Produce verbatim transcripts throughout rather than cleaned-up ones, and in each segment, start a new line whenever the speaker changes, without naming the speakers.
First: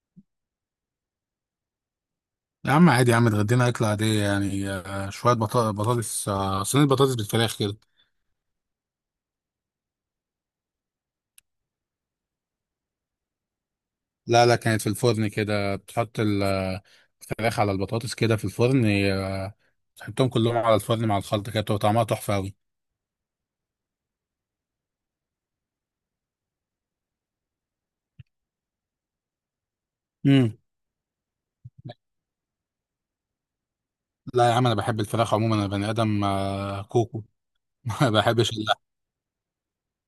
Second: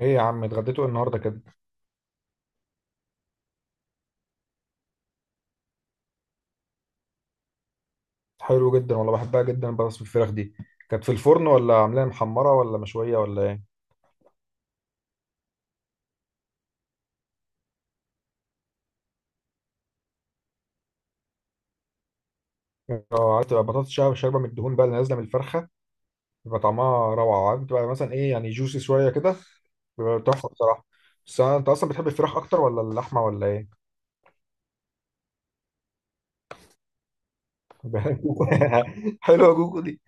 ايه يا عم، اتغديتوا إيه النهارده كده؟
يا عم عادي، يا عم اتغدينا أكلة عادية يعني آه، شوية بطا- بطاطس، آه، صينية بطاطس بالفراخ كده.
حلو جدا والله، بحبها جدا بطاطس بالفراخ دي. كانت في الفرن ولا عاملاها محمره ولا مشويه ولا ايه؟
لا لا، كانت في الفرن كده، بتحط ال- آه، الفراخ على البطاطس كده في الفرن، آه، تحطهم كلهم على الفرن مع الخلطة كده، بتبقى طعمها تحفة أوي.
اه عارف، تبقى بطاطس شا- شاربه من الدهون بقى، اللي نازله من الفرخه. بيبقى طعمها روعه، عارف بتبقى مثلا ايه يعني، جوسي شويه كده. بيبقى تحفه
مم.
بصراحه. بس أنا- انت اصلا بتحب الفراخ اكتر ولا اللحمه ولا ايه؟
لا يا عم، أنا بحب الفراخ عموما، أنا بني آدم آه، كوكو. ما بحبش اللحم.
حلوه جوكو دي.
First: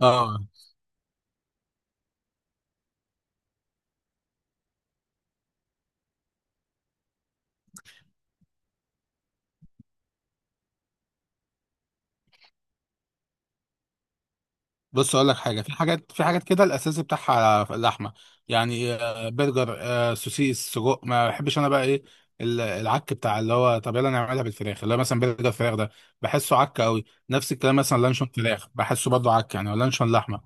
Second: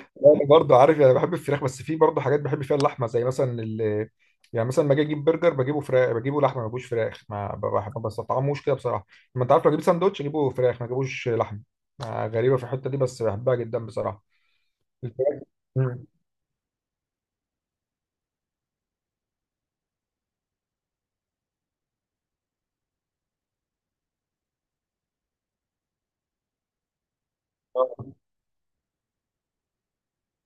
اه.
انا برضه عارف، يعني بحب الفراخ، بس في برضه حاجات بحب فيها اللحمه، زي مثلا ال-، يعني مثلا لما اجي اجيب برجر بجيبه فراخ، بجيبه لحمه ما بجيبوش فراخ ما ب- بح- ما بستطعموش كده بصراحه. ما انت عارف، لو اجيب ساندوتش اجيبه فراخ، ما اجيبوش لحمه. آه، غريبه في الحته دي بس بحبها جدا بصراحه.
بص اقول لك
الفراخ.
حاجه، في
مم.
حاجات، في حاجات كده الاساسي بتاعها اللحمه، يعني آه، برجر، آه، سوسيس، سجق، ما بحبش انا بقى ايه ال- العك بتاع اللي هو، طب يلا نعملها بالفراخ اللي هو مثلا برجر فراخ ده، بحسه عك قوي. نفس الكلام مثلا لانشون فراخ، بحسه برضه عك، يعني ولا لانشون لحمه.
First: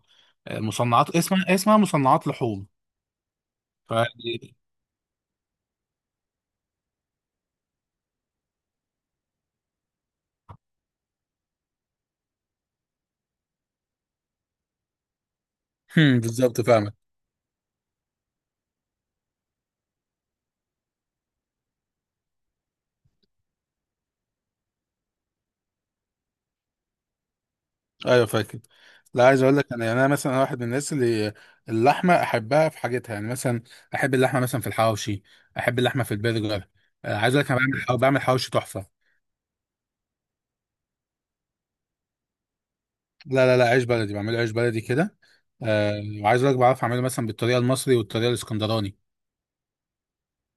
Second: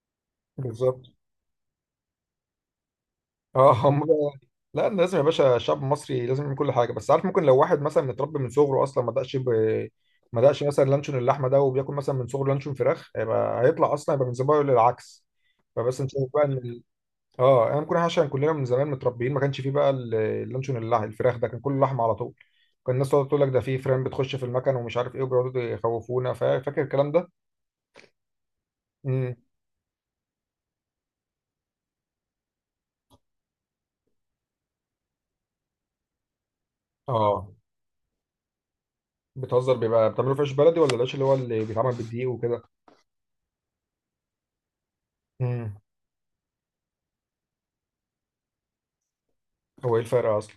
آه،
بالظبط.
مصنعات، اسمها اسمها مصنعات لحوم.
اه
ف
هم. لا، لازم يا باشا، الشعب المصري لازم يعمل كل حاجه. بس عارف، ممكن لو واحد مثلا متربي من صغره اصلا ما دقش ب... ما دقش مثلا لانشون اللحمه ده، وبياكل مثلا من صغره لانشون فراخ، هيبقى هيطلع اصلا يبقى من زمان للعكس. فبس نشوف بقى ان
بالظبط،
ال-.
فاهمك.
اه انا ممكن عشان كلنا من زمان متربيين، ما كانش فيه بقى ال-، اللانشون اللح... الفراخ ده، كان كله لحمه على طول. كان الناس تقعد تقول لك ده فيه فران بتخش في المكن ومش عارف ايه، وبيقعدوا يخوفونا، فا- فاكر الكلام ده؟
ايوه فاكر. لا
امم.
عايز اقول لك، انا يعني انا مثلا واحد من الناس اللي اللحمه احبها في حاجتها، يعني مثلا احب اللحمه مثلا في الحواوشي، احب اللحمه في البرجر. آه، عايز اقول لك
اه.
انا بعمل بعمل حواوشي تحفه.
بتهزر، بيبقى بتعملوه في عيش بلدي ولا العيش اللي هو اللي بيتعمل بالدقيق وكده؟
لا لا لا، عيش بلدي، بعمله عيش بلدي كده.
امم.
آه، وعايز اقول لك بعرف اعمله مثلا بالطريقه المصري والطريقه الاسكندراني.
هو ايه الفرق اصلا؟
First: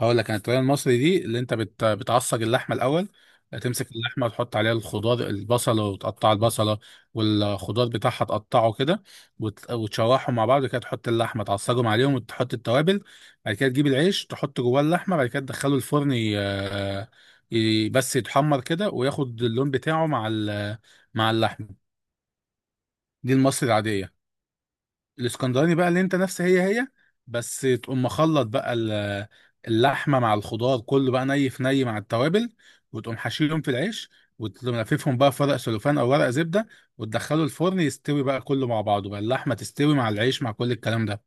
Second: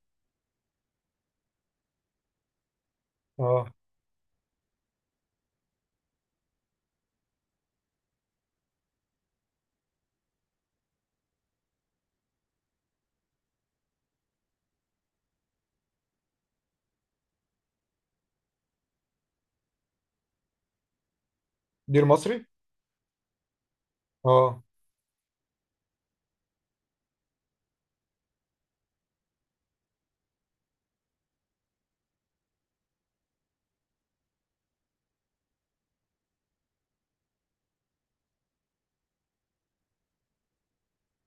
هقول لك انا، الطريقه المصري دي اللي انت بت... بتعصج اللحمه الاول،
اه.
تمسك اللحمه وتحط عليها الخضار البصله، وتقطع البصله والخضار بتاعها، تقطعه كده وت... وتشوحهم مع بعض كده، تحط اللحمه تعصجهم عليهم وتحط التوابل. بعد كده تجيب العيش، تحط جواه اللحمه، بعد كده تدخله الفرن، ي... ي... بس يتحمر كده وياخد اللون بتاعه مع ال... مع اللحمه.
دير مصري.
دي المصري العاديه.
اه.
الاسكندراني بقى، اللي انت نفس هي هي، بس تقوم مخلط بقى ال- اللحمه مع الخضار كله بقى ني في ني مع التوابل، وتقوم حشيهم في العيش، وتقوم لففهم بقى في ورق سلوفان او ورق زبده، وتدخله الفرن يستوي بقى كله مع بعضه بقى، اللحمه تستوي مع العيش مع كل الكلام ده.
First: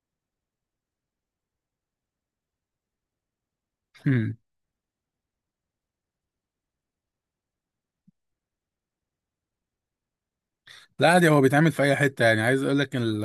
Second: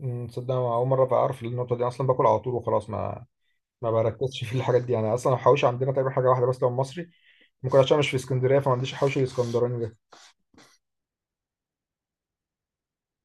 أمم، تصدق أنا اول مره اعرف النقطه دي اصلا، باكل على طول وخلاص، ما ما بركزش في الحاجات دي. يعني اصلا الحواوشي عندنا تقريبا حاجه واحده بس، لو مصري ممكن، عشان مش في اسكندريه فما عنديش الحوش الاسكندراني ده.
لا عادي، هو بيتعمل في اي حته. يعني عايز اقول لك ال-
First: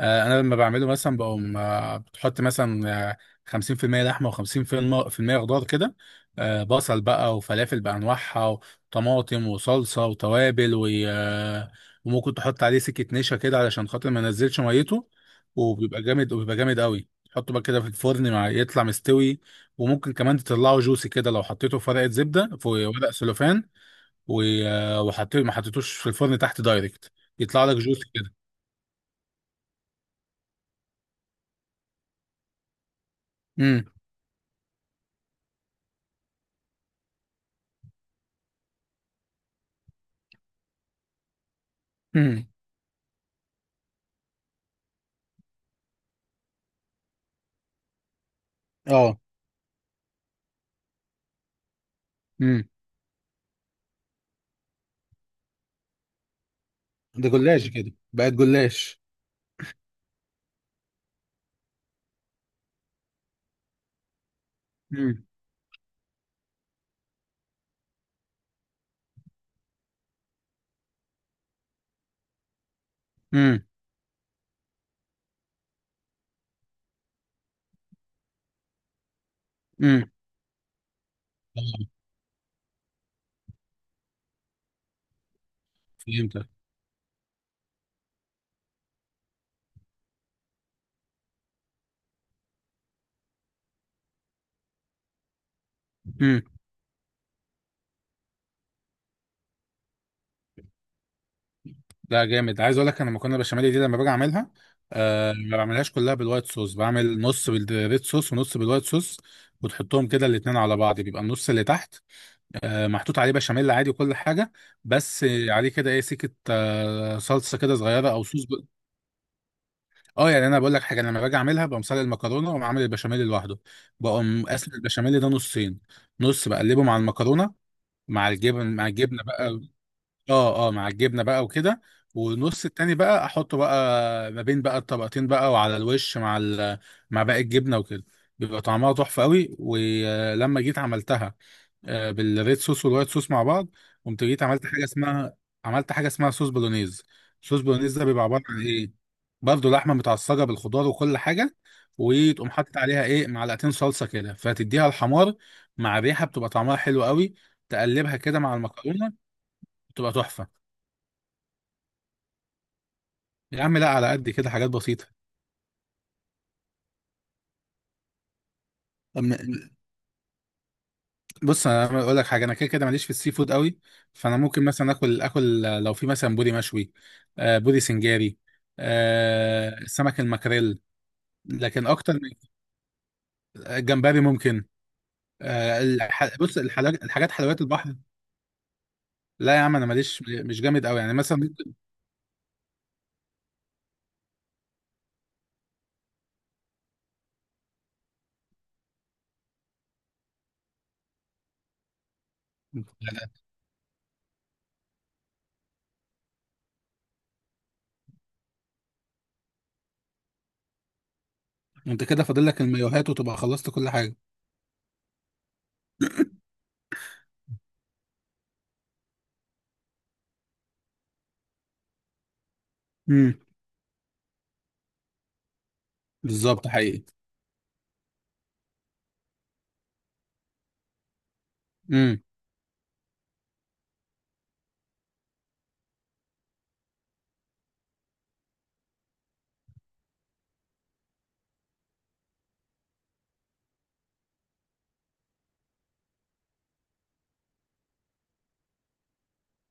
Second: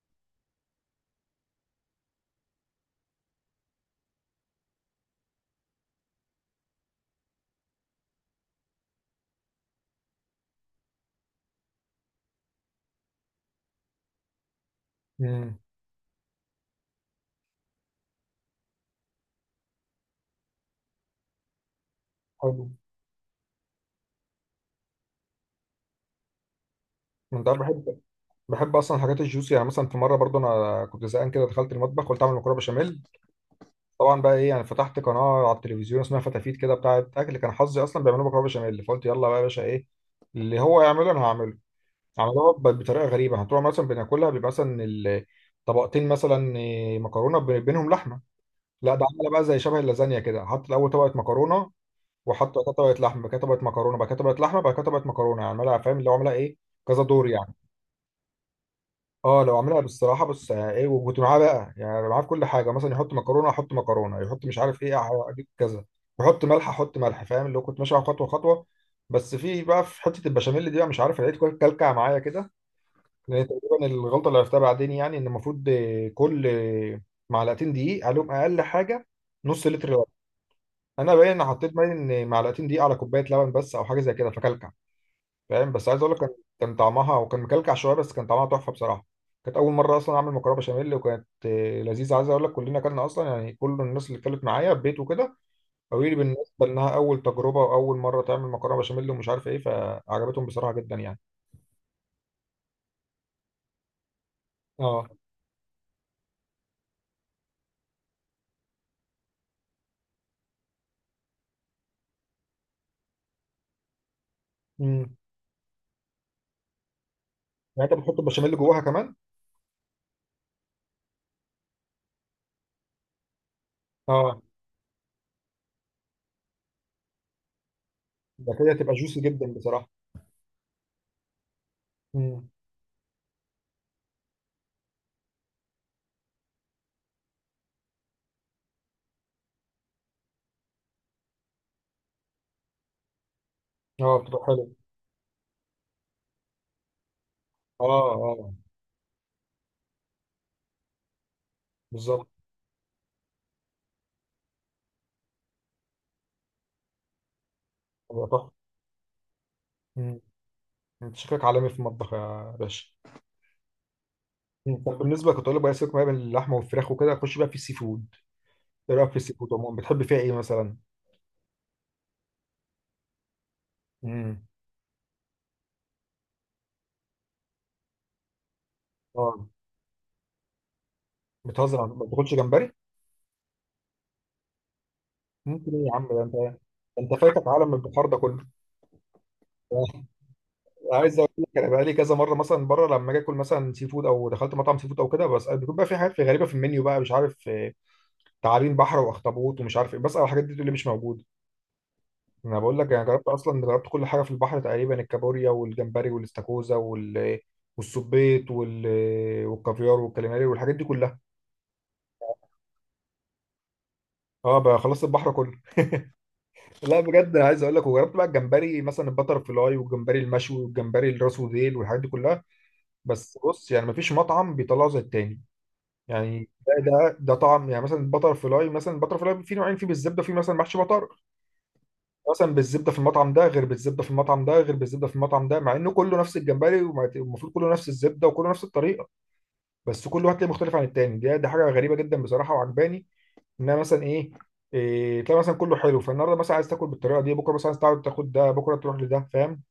آه، انا لما بعمله مثلا بقوم، آه، بتحط مثلا آه، خمسين في المية لحمه و50% خضار كده، آه، بصل بقى، وفلافل بانواعها، وطماطم، وصلصه، وتوابل، و- آه، وممكن تحط عليه سكه نشا كده علشان خاطر ما ينزلش ميته.
امم.
وبيبقى جامد، وبيبقى جامد قوي، تحطه بقى كده في الفرن مع يطلع مستوي. وممكن كمان تطلعه جوسي كده لو حطيته في ورقه زبده في
حلو.
ورق سلوفان، و- وحطيت، ما حطيتوش في الفرن تحت دايركت،
انت عارف،
يطلع لك جوس
بحب،
كده.
بحب اصلا الحاجات الجوسي. يعني مثلا في مره برضو انا كنت زهقان كده، دخلت المطبخ قلت اعمل مكرونه بشاميل.
امم.
طبعا بقى ايه يعني، فتحت قناه على التلفزيون اسمها فتافيت كده بتاعه اكل، كان حظي اصلا بيعملوا مكرونه بشاميل، فقلت يلا بقى يا باشا، ايه اللي هو يعمله انا هعمله.
امم.
عملوها ب- بطريقه غريبه. هتروح مثلا بناكلها بيبقى مثلا ال-، طبقتين مثلا إيه، مكرونه ب- بينهم لحمه. لا، ده
اه.
عملها بقى زي شبه اللازانيا كده، حط الاول طبقه مكرونه، وحط
امم.
وقتها طبقه لحمه، بعد كده طبقه مكرونه، بعد كده طبقه لحمه، بعد كده طبقه مكرونه. يعني عملها، فاهم اللي هو عملها ايه، كذا دور
ده
يعني.
جلاش كده، بقت جلاش.
اه، لو عملها بالصراحه بس، آه، ايه، وكنت معاه بقى، يعني معاه في كل حاجه. مثلا يحط مكرونه احط مكرونه، يحط مش عارف ايه
امم.
أح- اجيب كذا، يحط ملح احط ملح. فاهم اللي هو كنت ماشي على خطوه خطوه. بس في بقى، في حته البشاميل دي بقى مش عارف، لقيت كل- كلكع معايا كده. لان
امم.
تقريبا الغلطه اللي عرفتها بعدين، يعني ان المفروض آه، كل آه، معلقتين دقيق عليهم اقل حاجه، نص لتر لبن.
امم.
انا باين ان حطيت، باين ان معلقتين دقيق على كوبايه لبن بس، او حاجه زي كده، فكلكع. فاهم، بس عايز اقول لك كان،
فهمتك.
كان طعمها، وكان مكلكع شويه، بس كان طعمها تحفه بصراحه. كانت اول مره اصلا اعمل مكرونه بشاميل، وكانت آه، لذيذه. عايز اقول لك كلنا اكلنا اصلا، يعني كل الناس اللي اتكلمت معايا في بيت وكده قالوا لي
امم.
بالنسبه انها اول تجربه واول مره تعمل مكرونه بشاميل ومش عارف ايه، فعجبتهم بصراحه جدا يعني.
لا جامد، عايز اقول لك انا مكرونه بشاميل دي لما باجي اعملها،
اه.
آه ما بعملهاش كلها بالوايت صوص، بعمل نص بالريد صوص ونص بالوايت صوص. وتحطهم كده الاتنين على بعض، بيبقى النص اللي تحت آه محطوط عليه بشاميل عادي وكل حاجه،
امم.
بس عليه كده ايه سكه آه صلصه كده
يعني انت
صغيره
بتحط
او صوص.
البشاميل جواها كمان.
اه يعني انا بقول لك حاجه، انا لما باجي اعملها بقوم سلق المكرونه واقوم عامل البشاميل لوحده،
اه.
بقوم قاسم البشاميل ده نصين. نص بقلبه مع المكرونه، مع
ده كده
الجبن، مع
تبقى جوسي
الجبنه
جدا
بقى.
بصراحة.
اه اه، مع الجبنه بقى وكده.
مم.
والنص التاني بقى احطه بقى ما بين بقى الطبقتين بقى، وعلى الوش مع ال... مع باقي الجبنه وكده. بيبقى طعمها تحفه قوي. ولما جيت عملتها آه، بالريد صوص والوايت صوص مع بعض،
اه
قمت جيت
بتبقى
عملت
حلو.
حاجه اسمها، عملت حاجه اسمها صوص بولونيز. صوص
اه
بولونيز ده بيبقى عباره
اه.
عن ايه، برضه لحمه متعصجه بالخضار وكل حاجه،
بالظبط.
وتقوم حاطط عليها ايه معلقتين صلصه كده فتديها الحمار مع ريحه، بتبقى طعمها حلو قوي. تقلبها
بتبقى
كده
تحفة.
مع المكرونه، بتبقى
مم.
تحفه.
انت شكلك عالمي في المطبخ يا باشا.
يا عم لا، على قد كده، حاجات
مم. طب
بسيطه.
بالنسبة، كنت اقول لك بقى، سيبك بقى من اللحمة والفراخ وكده، خش بقى في السي فود. ايه رأيك في السي فود عموما، بتحب فيها ايه مثلا؟
بص انا اقول لك حاجه، انا كده كده ماليش في السي فود قوي. فانا
مم.
ممكن مثلا اكل اكل لو في مثلا بودي مشوي، آه، بودي سنجاري،
اه.
آه، سمك المكريل.
بتهزر،
لكن
ما
اكتر من،
بتاكلش جمبري؟
جمبري ممكن.
ممكن
آه،
ايه يا عم، ده انت
الح... بص
ده،
الحاجات،
انت
الحاجات
فايتك
حلويات
عالم
البحر.
البحار ده كله.
لا يا عم انا ماليش، مش جامد قوي، يعني
عايز اقول
مثلا
لك انا
ممكن.
بقى لي كذا مره مثلا بره، لما اجي اكل مثلا سي فود، او دخلت مطعم سي فود او كده، بس بيكون بقى في حاجات في غريبه في المنيو بقى مش عارف، تعابين بحر واخطبوط ومش عارف ايه، بسأل على الحاجات دي تقول لي مش موجوده. انا بقول لك، انا
آه،
جربت اصلا، جربت كل حاجه في البحر تقريبا، الكابوريا والجمبري والاستاكوزا وال-، والسبيط وال...، والكافيار والكاليماري، والحاجات دي كلها.
انت كده فاضل لك المايوهات، وتبقى خلصت كل حاجه.
اه بقى، خلصت البحر كله. لا بجد، انا عايز اقول لك، وجربت بقى الجمبري مثلا، البتر فلاي والجمبري المشوي والجمبري الراس وديل والحاجات دي كلها.
امم.
بس بص، يعني مفيش مطعم بيطلعه زي التاني. يعني
بالظبط،
ده
حقيقي.
ده ده طعم. يعني مثلا البتر فلاي، مثلا البتر فلاي في نوعين، في بالزبده، وفي مثلا محشي بطار.
امم.
مثلا بالزبده في المطعم ده غير بالزبده في المطعم ده غير بالزبده في المطعم ده، مع انه كله نفس الجمبري ومع- والمفروض كله نفس الزبده وكله نفس الطريقه. بس كل واحد تلاقيه مختلف عن التاني. دي دي حاجه غريبه جدا بصراحه وعجباني، انها مثلا ايه. إيه، تلاقي مثلا كله حلو، فالنهارده مثلا عايز تاكل بالطريقه دي، بكره مثلا عايز تقعد تاخد ده، بكره تروح لده، فاهم،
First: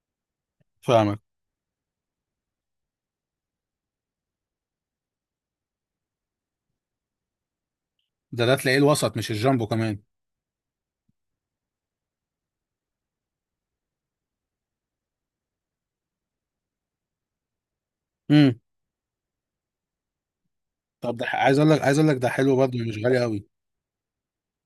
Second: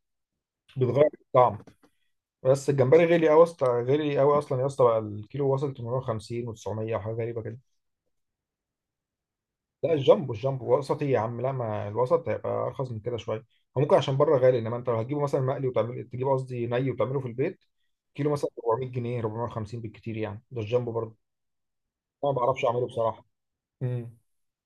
بتغير
فاهمك.
الطعم. بس الجمبري غالي قوي يا اسطى، غالي قوي اصلا يا اسطى. بقى الكيلو وصل تمنمية و900 وحاجه غريبه كده.
ده ده تلاقيه الوسط مش الجامبو
لا
كمان.
الجامبو، الجامبو وسطي يا عم. لا، ما الوسط هيبقى ارخص من كده شويه. هو ممكن عشان بره غالي، انما انت لو هتجيبه مثلا مقلي وتعمل، تجيبه قصدي ني وتعمله في البيت، كيلو مثلا
امم.
اربعمية جنيه، اربعمية وخمسين بالكتير يعني، ده الجامبو برضه.
طب ده ح- عايز اقول لك، عايز اقول لك ده
انا ما
حلو
بعرفش
برضه
اعمله
مش غالي
بصراحه.
قوي.
امم.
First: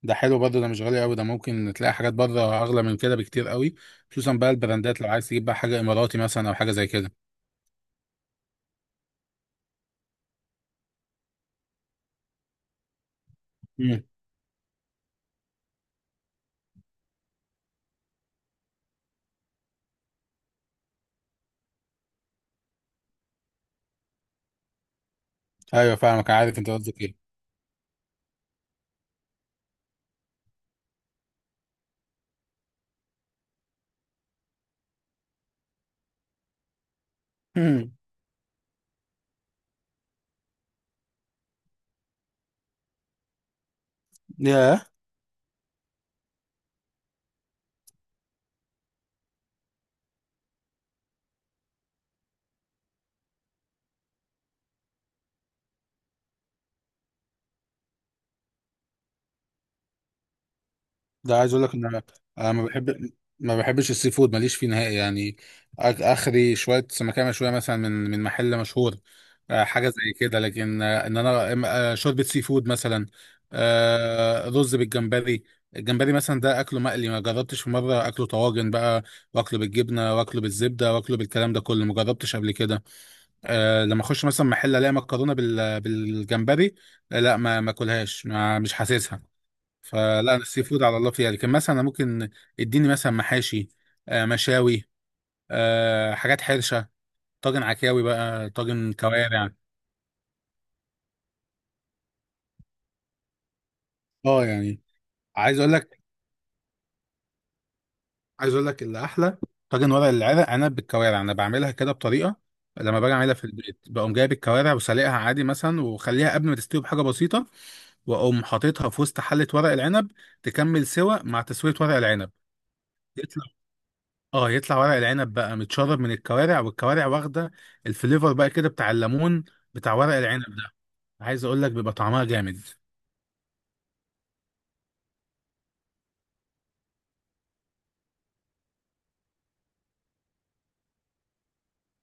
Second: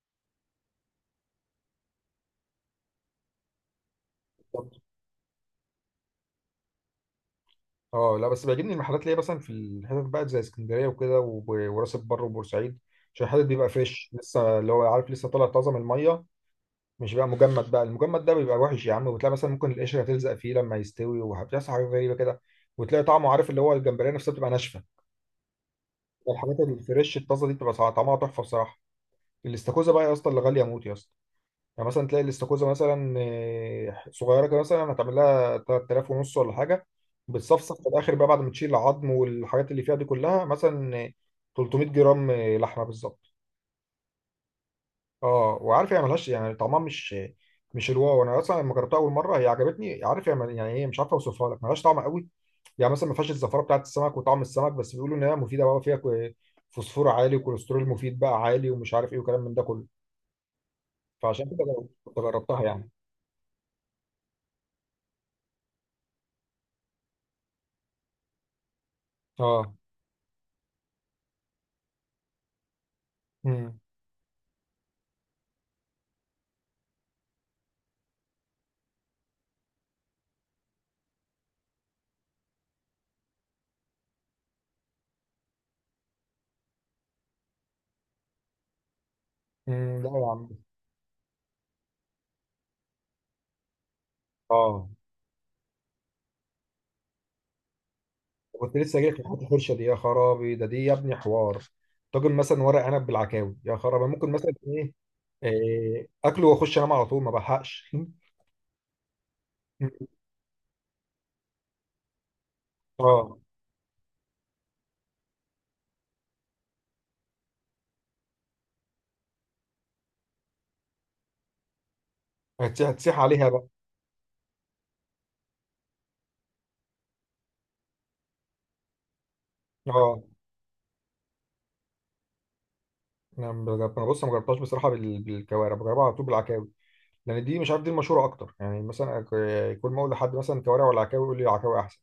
ده حلو برضه، ده مش غالي قوي، ده ممكن تلاقي حاجات بره اغلى من كده بكتير قوي. خصوصا بقى
بالظبط.
البراندات، لو عايز تجيب بقى حاجه اماراتي مثلا او حاجه زي كده.
اه لا، بس بيعجبني المحلات اللي هي مثلا في الحتت بقى، زي اسكندريه وكده وب- وراس البر وبورسعيد، عشان الحتت بيبقى
امم.
فريش لسه، اللي هو عارف لسه طالع طازه من الميه، مش بقى مجمد. بقى المجمد ده بيبقى وحش يا عم، وبتلاقي مثلا ممكن القشره تلزق فيه لما يستوي، وبتحصل حاجات غريبه كده، وتلاقي طعمه عارف، اللي هو الجمبريه نفسها بتبقى ناشفه.
ايوه فاهمك، عارف
الحاجات
انت قصدك ايه.
الفريش الطازه دي بتبقى طعمها تحفه بصراحه. الاستاكوزا بقى يا اسطى، اللي غاليه موت يا اسطى. يعني مثلا تلاقي الاستاكوزا مثلا آه، صغيره كده، مثلا هتعمل لها ثلاثة آلاف ونص ولا حاجه. بتصفصف في
امم.
الاخر بقى، بعد ما تشيل العظم والحاجات اللي فيها دي كلها، مثلا آه، تلتمية جرام آه، لحمه بالظبط.
ياه.
اه. وعارف هي ملهاش يعني، طعمها مش، مش الواو. انا اصلا لما جربتها اول مره هي عجبتني، عارف، هي مل- يعني ايه، مش عارف اوصفها لك، ملهاش طعم قوي. يعني مثلا ما فيهاش الزفاره بتاعت السمك وطعم السمك، بس بيقولوا ان هي مفيده بقى، فيها كو- فوسفور عالي، وكوليسترول مفيد بقى عالي، ومش عارف ايه وكلام من ده كله،
ده
فعشان
عايز اقول
كده
لك ان
جر-
انا،
كنت
أنا
جربتها
ما
يعني.
بحب ما بحبش السي فود، ماليش فيه نهائي يعني. آك- اخري شويه سمكيه مشويه مثلا من من محل مشهور، آه،
اه.
حاجه زي كده. لكن آه، ان انا إم- آه، شوربه سي فود مثلا،
امم.
آه، رز بالجمبري. الجمبري مثلا ده اكله مقلي، ما جربتش في مره اكله طواجن بقى، واكله بالجبنه، واكله بالزبده، واكله بالكلام ده كله، ما جربتش قبل كده. أه لما اخش مثلا محل الاقي مكرونه بال- بالجمبري، آه، لا ما ما اكلهاش، ما مش حاسسها.
امم. لا
فلا
يا
انا
عم.
السي فود على الله فيها يعني، كان مثلا أنا ممكن اديني مثلا محاشي، آه، مشاوي،
اه.
آه، حاجات حرشه، طاجن عكاوي بقى،
كنت
طاجن
لسه جاي في حته
كوارع.
الحرشه دي، يا خرابي، ده دي يا ابني حوار! طاجن مثلا ورق عنب بالعكاوي، يا خرابي! ممكن
اه.
مثلا
يعني
ايه،
عايز اقول لك،
إيه، اكله واخش انام على طول، ما بلحقش.
عايز اقول لك اللي احلى طاجن ورق العنب، عنب بالكوارع، انا بعملها كده بطريقه. لما باجي اعملها
اه.
في البيت بقوم جايب الكوارع وسلقها عادي مثلا، واخليها قبل ما تستوي بحاجه بسيطه، واقوم حاططها في وسط حله ورق العنب، تكمل سوا مع تسويه ورق العنب.
هتسيح هتسيح عليها بقى.
اه يطلع ورق العنب بقى متشرب من الكوارع، والكوارع واخده الفليفر بقى كده بتاع الليمون، بتاع ورق
اه.
العنب ده. عايز اقول لك بيبقى طعمها جامد.
انا بجرب- انا بص، ما جربتهاش بصراحه بال- بالكوارع، بجربها على طول بالعكاوي، لان دي مش عارف، دي المشهوره اكتر. يعني مثلا أك- كل ما اقول لحد مثلا كوارع ولا عكاوي، يقول لي عكاوي احسن.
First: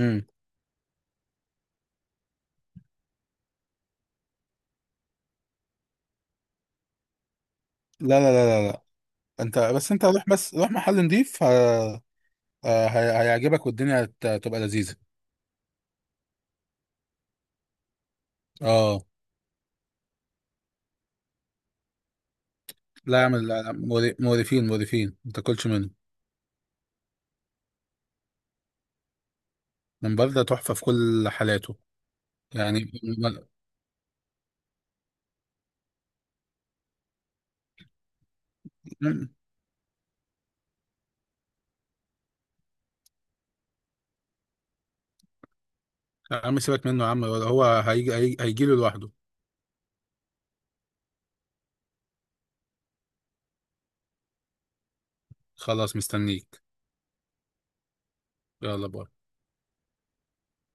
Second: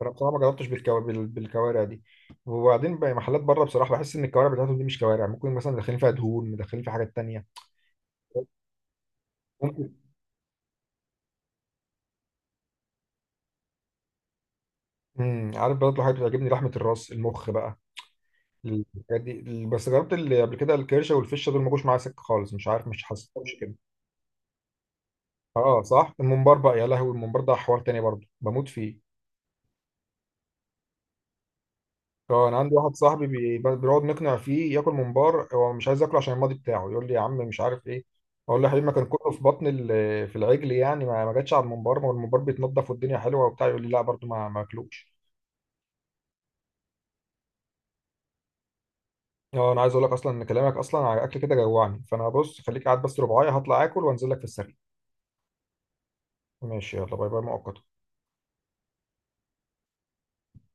فانا بصراحه ما جربتش بالكو... بال- بالكوارع دي. وبعدين بقى، محلات بره بصراحه بحس ان الكوارع بتاعتهم دي مش كوارع، ممكن مثلا مدخلين فيها دهون، مدخلين فيها حاجات تانيه.
لا لا لا لا لا، انت بس،
ممكن.
انت روح بس روح محل نضيف، ه... آه، ه... هيعجبك، والدنيا هت- هتبقى لذيذة.
امم. عارف، برضه حاجات بتعجبني، لحمه الراس، المخ بقى،
اه.
الحاجات دي. بس جربت اللي قبل كده الكرشه والفشه، دول ما جوش معايا سكه خالص، مش عارف، مش
لا
حاسس.
اعمل لا لا، مور- مقرفين مقرفين، ما تاكلش
اه
منه.
صح، الممبار بقى، يا لهوي، الممبار ده حوار تاني برضه، بموت فيه.
من برده تحفة في كل حالاته.
اه، انا عندي
يعني
واحد صاحبي
م-
بي- بيقعد نقنع فيه ياكل ممبار، هو مش عايز ياكله عشان الماضي بتاعه، يقول لي يا عم مش عارف ايه. اقول له يا حبيبي، ما كان
م-
كله في بطن ال-، في العجل يعني، ما ما جاتش على الممبار، ما هو الممبار بيتنضف والدنيا حلوه وبتاع. يقول لي لا برضه ما ما اكلوش.
يا عم سيبك منه يا عم، هو هيجي، هيجي له لوحده.
اه، انا عايز اقول لك اصلا ان كلامك اصلا على الاكل كده جوعني. فانا بص، خليك قاعد بس ربعايه، هطلع اكل وانزل لك في السريع.
خلاص، مستنيك.
ماشي، يلا باي باي مؤقتا.
يلا باي.